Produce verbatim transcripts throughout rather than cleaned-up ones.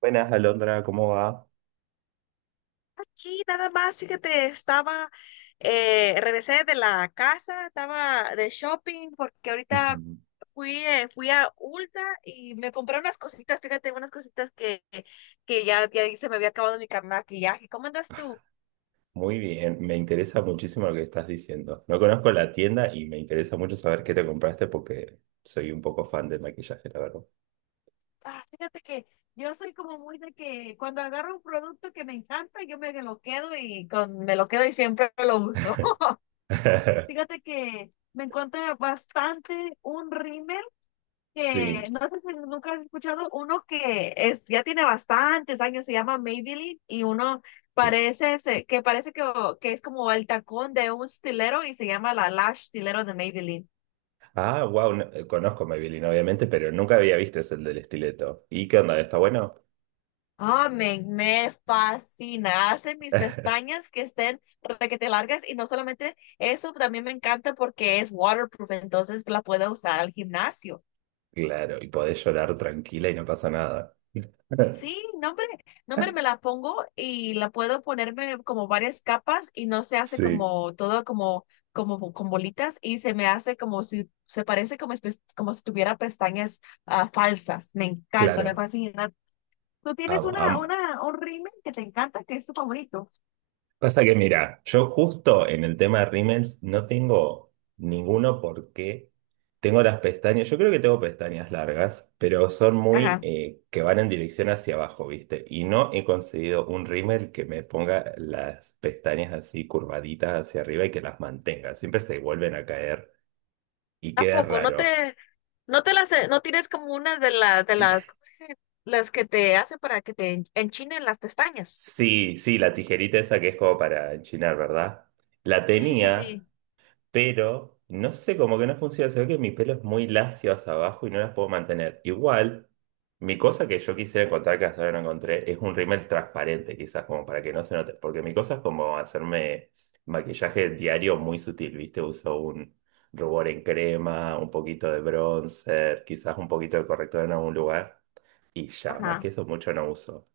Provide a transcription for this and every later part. Buenas, Alondra, ¿cómo va? Aquí nada más, fíjate, estaba, eh, regresé de la casa, estaba de shopping porque ahorita fui, eh, fui a Ulta y me compré unas cositas, fíjate, unas cositas que, que ya, ya se me había acabado mi cam- maquillaje. ¿Cómo andas tú? Muy bien, me interesa muchísimo lo que estás diciendo. No conozco la tienda y me interesa mucho saber qué te compraste porque soy un poco fan del maquillaje, la verdad. Ah, fíjate que yo soy como muy de que cuando agarro un producto que me encanta, yo me lo quedo y con, me lo quedo y siempre lo uso. Fíjate que me encuentro bastante un rímel que Sí, no sé si nunca has escuchado uno que es, ya tiene bastantes años, se llama Maybelline y uno sí. parece se- que parece que, que es como el tacón de un stilero y se llama la lash stilero de Maybelline. Ah, wow, conozco Maybelline, obviamente, pero nunca había visto ese del estileto. ¿Y qué onda? ¿Está bueno? Ah, me, me fascina. Hace mis pestañas que estén requete largas y no solamente eso, también me encanta porque es waterproof, entonces la puedo usar al gimnasio. Claro, y podés llorar tranquila y no pasa nada. Sí, no, hombre, no, hombre, me la pongo y la puedo ponerme como varias capas y no se hace Sí, como todo como, como bo- con bolitas y se me hace como si, se parece como, espe- como si tuviera pestañas ah, falsas. Me encanta, me claro. fascina. ¿Tú tienes Amo, una, amo. una, un rímel que te encanta, que es tu favorito? Pasa que mira, yo justo en el tema de rímels no tengo ninguno porque tengo las pestañas, yo creo que tengo pestañas largas, pero son muy Ajá. eh, que van en dirección hacia abajo, ¿viste? Y no he conseguido un rímel que me ponga las pestañas así curvaditas hacia arriba y que las mantenga. Siempre se vuelven a caer y ¿A queda poco? ¿No raro. te, no te las, no tienes como una de las, de las, ¿cómo se dice? Las que te hacen para que te en- enchinen las pestañas. Sí, sí, la tijerita esa que es como para enchinar, ¿verdad? La Sí, sí, tenía, sí. pero no sé, como que no funciona. Se ve que mi pelo es muy lacio hacia abajo y no las puedo mantener. Igual, mi cosa que yo quisiera encontrar, que hasta ahora no encontré, es un rímel transparente, quizás, como para que no se note. Porque mi cosa es como hacerme maquillaje diario muy sutil, ¿viste? Uso un rubor en crema, un poquito de bronzer, quizás un poquito de corrector en algún lugar. Y ya, más Ajá. que eso, mucho no uso.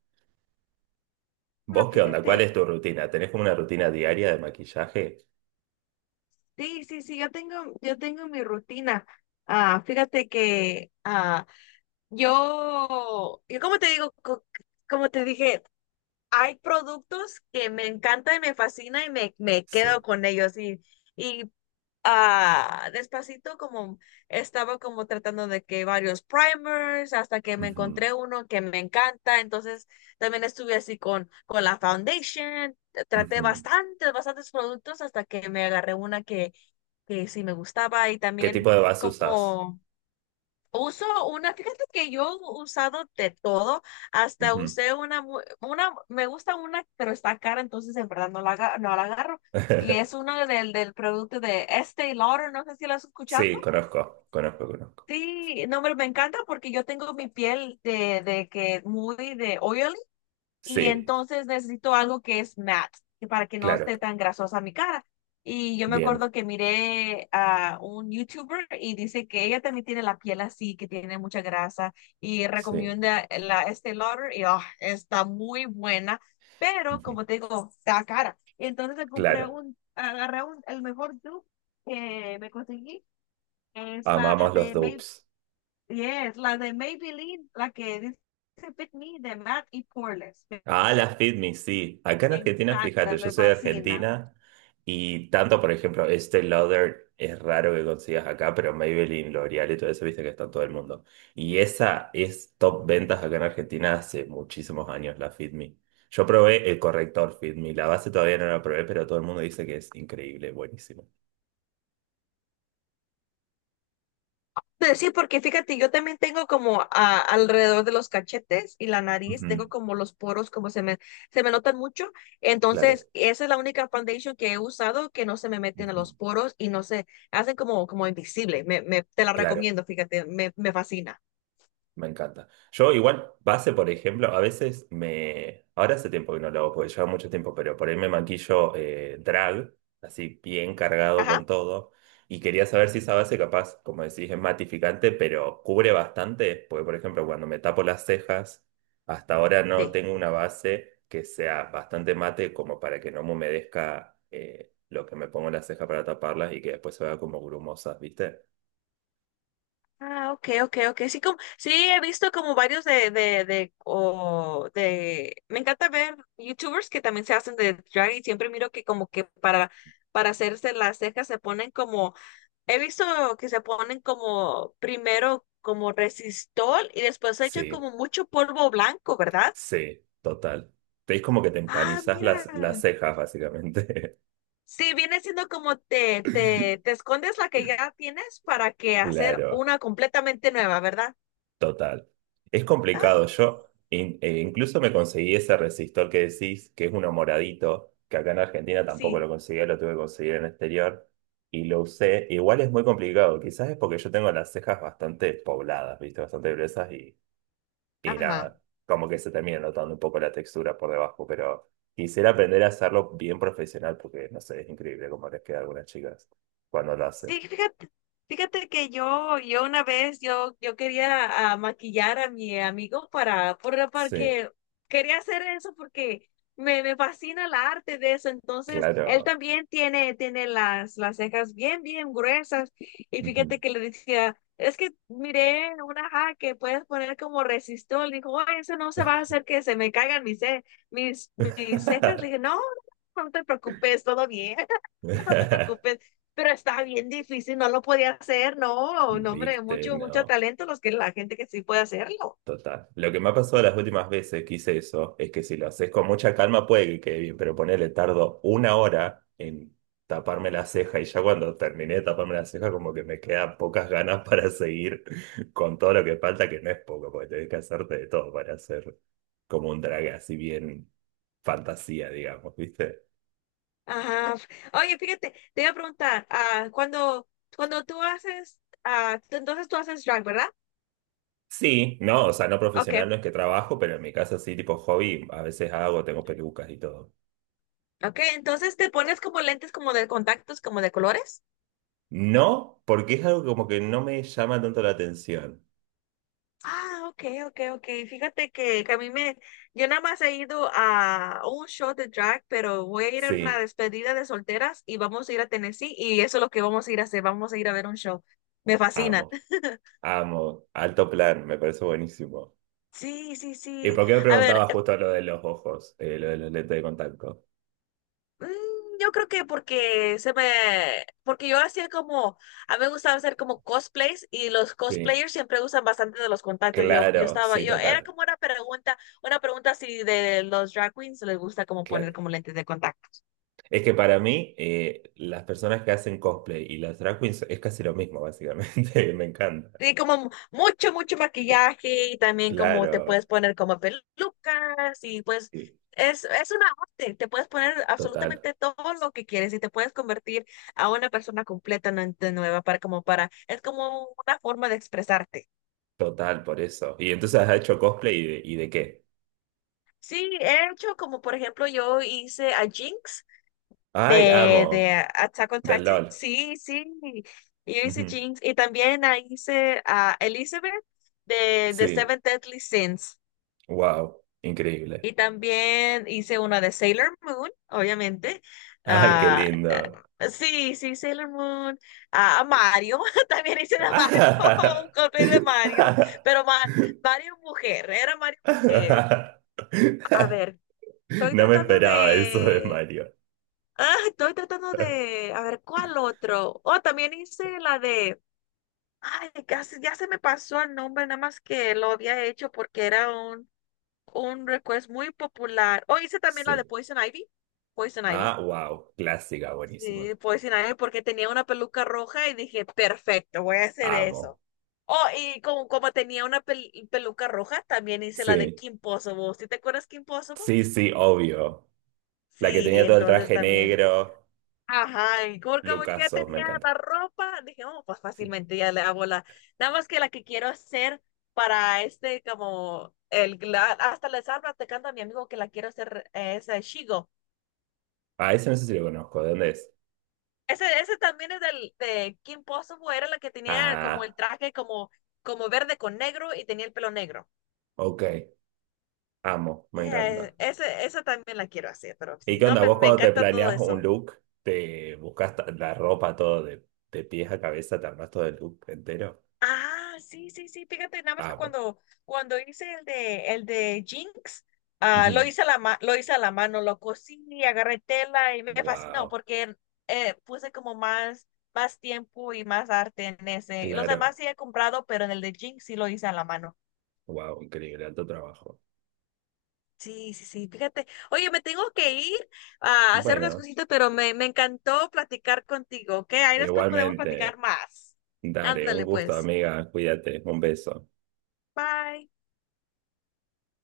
Ah, ¿Vos qué onda? ¿Cuál fíjate. es tu rutina? ¿Tenés como una rutina diaria de maquillaje? Sí, sí, sí, yo tengo, yo tengo mi rutina. Ah, fíjate que ah, yo, yo como te digo, co- como te dije, hay productos que me encantan y me fascinan y me, me quedo Sí. con ellos. Y, y ah, despacito como estaba como tratando de que varios primers hasta que me Ujú, encontré uno que me encanta. Entonces también estuve así con, con la foundation. Traté ujú. bastantes, bastantes productos hasta que me agarré una que que sí me gustaba y ¿Qué también tipo de vas usas? como uso una, fíjate que yo he usado de todo, hasta Ujú. usé una, mu- una, me gusta una, pero está cara, entonces en verdad no la, aga- no la agarro. Y es uno del, del producto de Estée Lauder, no sé si lo has escuchado. Sí, conozco, conozco, conozco. Sí, no, me, me encanta porque yo tengo mi piel de, de que muy de oily y Sí, entonces necesito algo que es matte, que para que no claro, esté tan grasosa mi cara. Y yo me bien, acuerdo que miré a un YouTuber y dice que ella también tiene la piel así, que tiene mucha grasa y sí, recomienda la Estée Lauder y ah, está muy buena, pero ujú, como te digo, está cara. Y entonces me compré claro, un, agarré un, el mejor dupe que me conseguí, es la amamos los de May, dupes. yes, la de Maybelline, la que dice Fit Me de Matte y Poreless. Ah, las FitMe, sí. Acá en Me Argentina, fíjate, encanta, yo me soy de fascina. Argentina y tanto, por ejemplo, este Lauder es raro que consigas acá, pero Maybelline, L'Oreal y todo eso, viste que está en todo el mundo. Y esa es top ventas acá en Argentina hace muchísimos años, la FitMe. Yo probé el corrector FitMe, la base todavía no la probé, pero todo el mundo dice que es increíble, buenísimo. Pues sí, porque fíjate, yo también tengo como a- alrededor de los cachetes y la nariz, Ujú, tengo como los poros, como se me, se me notan mucho. claro, Entonces, esa es la única foundation que he usado que no se me meten a ujú, los poros y no se hacen como, como invisible. Me, me- te la claro. recomiendo, fíjate, me, me fascina. Me encanta. Yo igual, base, por ejemplo, a veces me... Ahora hace tiempo que no lo hago, porque lleva mucho tiempo, pero por ahí me maquillo eh, drag, así bien cargado con Ajá. todo. Y quería saber si esa base capaz, como decís, es matificante, pero cubre bastante, porque por ejemplo, cuando me tapo las cejas, hasta ahora no Sí. tengo una base que sea bastante mate como para que no me humedezca eh, lo que me pongo en las cejas para taparlas y que después se vea como grumosas, ¿viste? Ah, ok, ok, ok. Sí, como, sí, he visto como varios de, de, de, o de, me encanta ver YouTubers que también se hacen de drag y siempre miro que como que para, para hacerse las cejas se ponen como, he visto que se ponen como primero como resistol y después se echan Sí. como mucho polvo blanco, ¿verdad? Sí, total. Te es como que te Ah, empanizás mira. las, las cejas, básicamente. Sí, viene siendo como te, te, te escondes la que ya tienes para que hacer Claro, una completamente nueva, ¿verdad? total. Es Ah, complicado. Yo in- eh, incluso me conseguí ese resistor que decís, que es uno moradito, que acá en Argentina tampoco lo sí. conseguía, lo tuve que conseguir en el exterior, y lo usé. Igual es muy complicado. Quizás es porque yo tengo las cejas bastante pobladas, ¿viste? Bastante gruesas. Y Ajá. nada, como que se termina notando un poco la textura por debajo, pero quisiera aprender a hacerlo bien profesional porque, no sé, es increíble cómo les queda a algunas chicas cuando lo hacen. Sí, fíjate, fíjate que yo, yo una vez, yo, yo quería ah, maquillar a mi amigo para, por- Sí, porque quería hacer eso porque me, me fascina el arte de eso. Entonces, él claro. también tiene, tiene las, las cejas bien, bien gruesas. Y Ujú. fíjate que le decía, es que miré una ja que puedes poner como resistol. Dijo: "Ay, eso no se va a hacer que se me caigan mis, ce- mis, mis cejas". Le dije, no, no te preocupes, todo bien. No te preocupes, pero está bien difícil, no lo podía hacer, no, no, hombre, ¿Viste? mucho, mucho No. talento los que la gente que sí puede hacerlo. Total. Lo que me ha pasado las últimas veces que hice eso es que si lo haces con mucha calma puede que quede bien, pero ponele tardo una hora en taparme la ceja y ya cuando terminé de taparme la ceja como que me quedan pocas ganas para seguir con todo lo que falta, que no es poco, porque tenés que hacerte de todo para hacer como un drag así bien fantasía, digamos, ¿viste? Ajá. Oye, fíjate, te iba a preguntar, ah, cuando, cuando tú haces, ah, tú- entonces tú haces drag, ¿verdad? Sí, no, o sea, no Ok, profesional no es que trabajo, pero en mi casa sí, tipo hobby, a veces hago, tengo pelucas y todo. ok, entonces te pones como lentes como de contactos, como de colores. No, porque es algo como que no me llama tanto la atención. Ah, ok, ok, ok. Fíjate que, que a mí me, yo nada más he ido a un show de drag, pero voy a ir a una Sí, despedida de solteras y vamos a ir a Tennessee y eso es lo que vamos a ir a hacer, vamos a ir a ver un show. Me amo, fascina. amo, alto plan, me parece buenísimo. Sí, sí, ¿Y sí. por qué me A ver. preguntabas justo lo de los ojos, eh, lo de los lentes de contacto? Mm, Yo creo que porque se me, porque yo hacía como, a mí me gustaba hacer como cosplays y los Sí, cosplayers siempre usan bastante de los contactos. Yo, yo claro, estaba, sí, yo era total, como una pregunta, una pregunta si de los drag queens les gusta como poner claro. como lentes de contacto. Es que para mí, eh, las personas que hacen cosplay y las drag queens es casi lo mismo, básicamente, me encanta. Sí, como mucho, mucho maquillaje y también como te Claro, puedes poner como pelucas y pues sí, es, es una arte, te puedes poner total, absolutamente todo lo que quieres y te puedes convertir a una persona completamente nueva para como para, es como una forma de expresarte. total, por eso. ¿Y entonces has hecho cosplay y de, y de qué? Sí, he hecho como por ejemplo yo hice a Jinx Ay, de, de amo, Attack on del Titan, L O L. sí, sí, yo Ujú. hice Jinx y también ah, hice a Elizabeth de, de Sí, Seven Deadly Sins. wow, increíble. Y también hice una de Sailor Moon, obviamente. Ay, qué Ah, lindo. eh, sí, sí, Sailor Moon. Ah, a Mario, también hice de Mario, un cosplay de Mario, pero Ma- Mario mujer, era Mario mujer. A ver, estoy No me tratando esperaba eso de de... Mario. Ah, estoy tratando de... A ver, ¿cuál otro? Oh, también hice la de... Ay, casi ya se me pasó el nombre, nada más que lo había hecho porque era un un request muy popular. O hice también la de Sí. Poison Ivy. Poison Ivy. Ah, wow, clásica, buenísima. Sí, Poison Ivy porque tenía una peluca roja y dije, perfecto, voy a hacer Amo. eso. Oh, y como, como tenía una pel- peluca roja, también hice la de Sí, Kim Possible. ¿Sí te acuerdas Kim Possible? sí, sí, obvio. La que Sí, tenía todo el entonces traje también. negro, Ajá, y como, como ya lucaso, me tenía la encanta. ropa, dije, oh, pues Sí. fácilmente ya le hago la. Nada más que la que quiero hacer para este, como, el, la- hasta les hablo, te canta mi amigo que la quiero hacer, eh, es eh, Shigo. Ah, ese no sé si lo conozco, ¿de dónde es? Ese, ese también es del, de Kim Possible, era la que tenía como el Ah, traje como, como verde con negro y tenía el pelo negro. ok, amo, me encanta. Yeah, ese, esa también la quiero hacer, pero ¿Y sí, qué no, onda? me, ¿Vos me cuando te encanta todo planeas un eso. look, te buscas ta- la ropa todo de, de pies a cabeza, te armas todo el look entero? Ah, sí, sí, sí, fíjate, nada más que Amo. cuando, cuando hice el de, el de Jinx, ah, lo hice a la ma- lo hice a la mano, lo cosí, agarré tela y me fascinó Wow, porque eh, puse como más, más tiempo y más arte en ese. Los demás claro. sí he comprado, pero en el de Jinx sí lo hice a la mano. Wow, increíble, alto trabajo. Sí, sí, sí, fíjate. Oye, me tengo que ir a hacer unas Bueno, cositas, pero me, me encantó platicar contigo, ¿ok? Ahí después podemos igualmente. platicar más. Dale, un Ándale, gusto, pues. amiga. Cuídate. Un beso. Bye.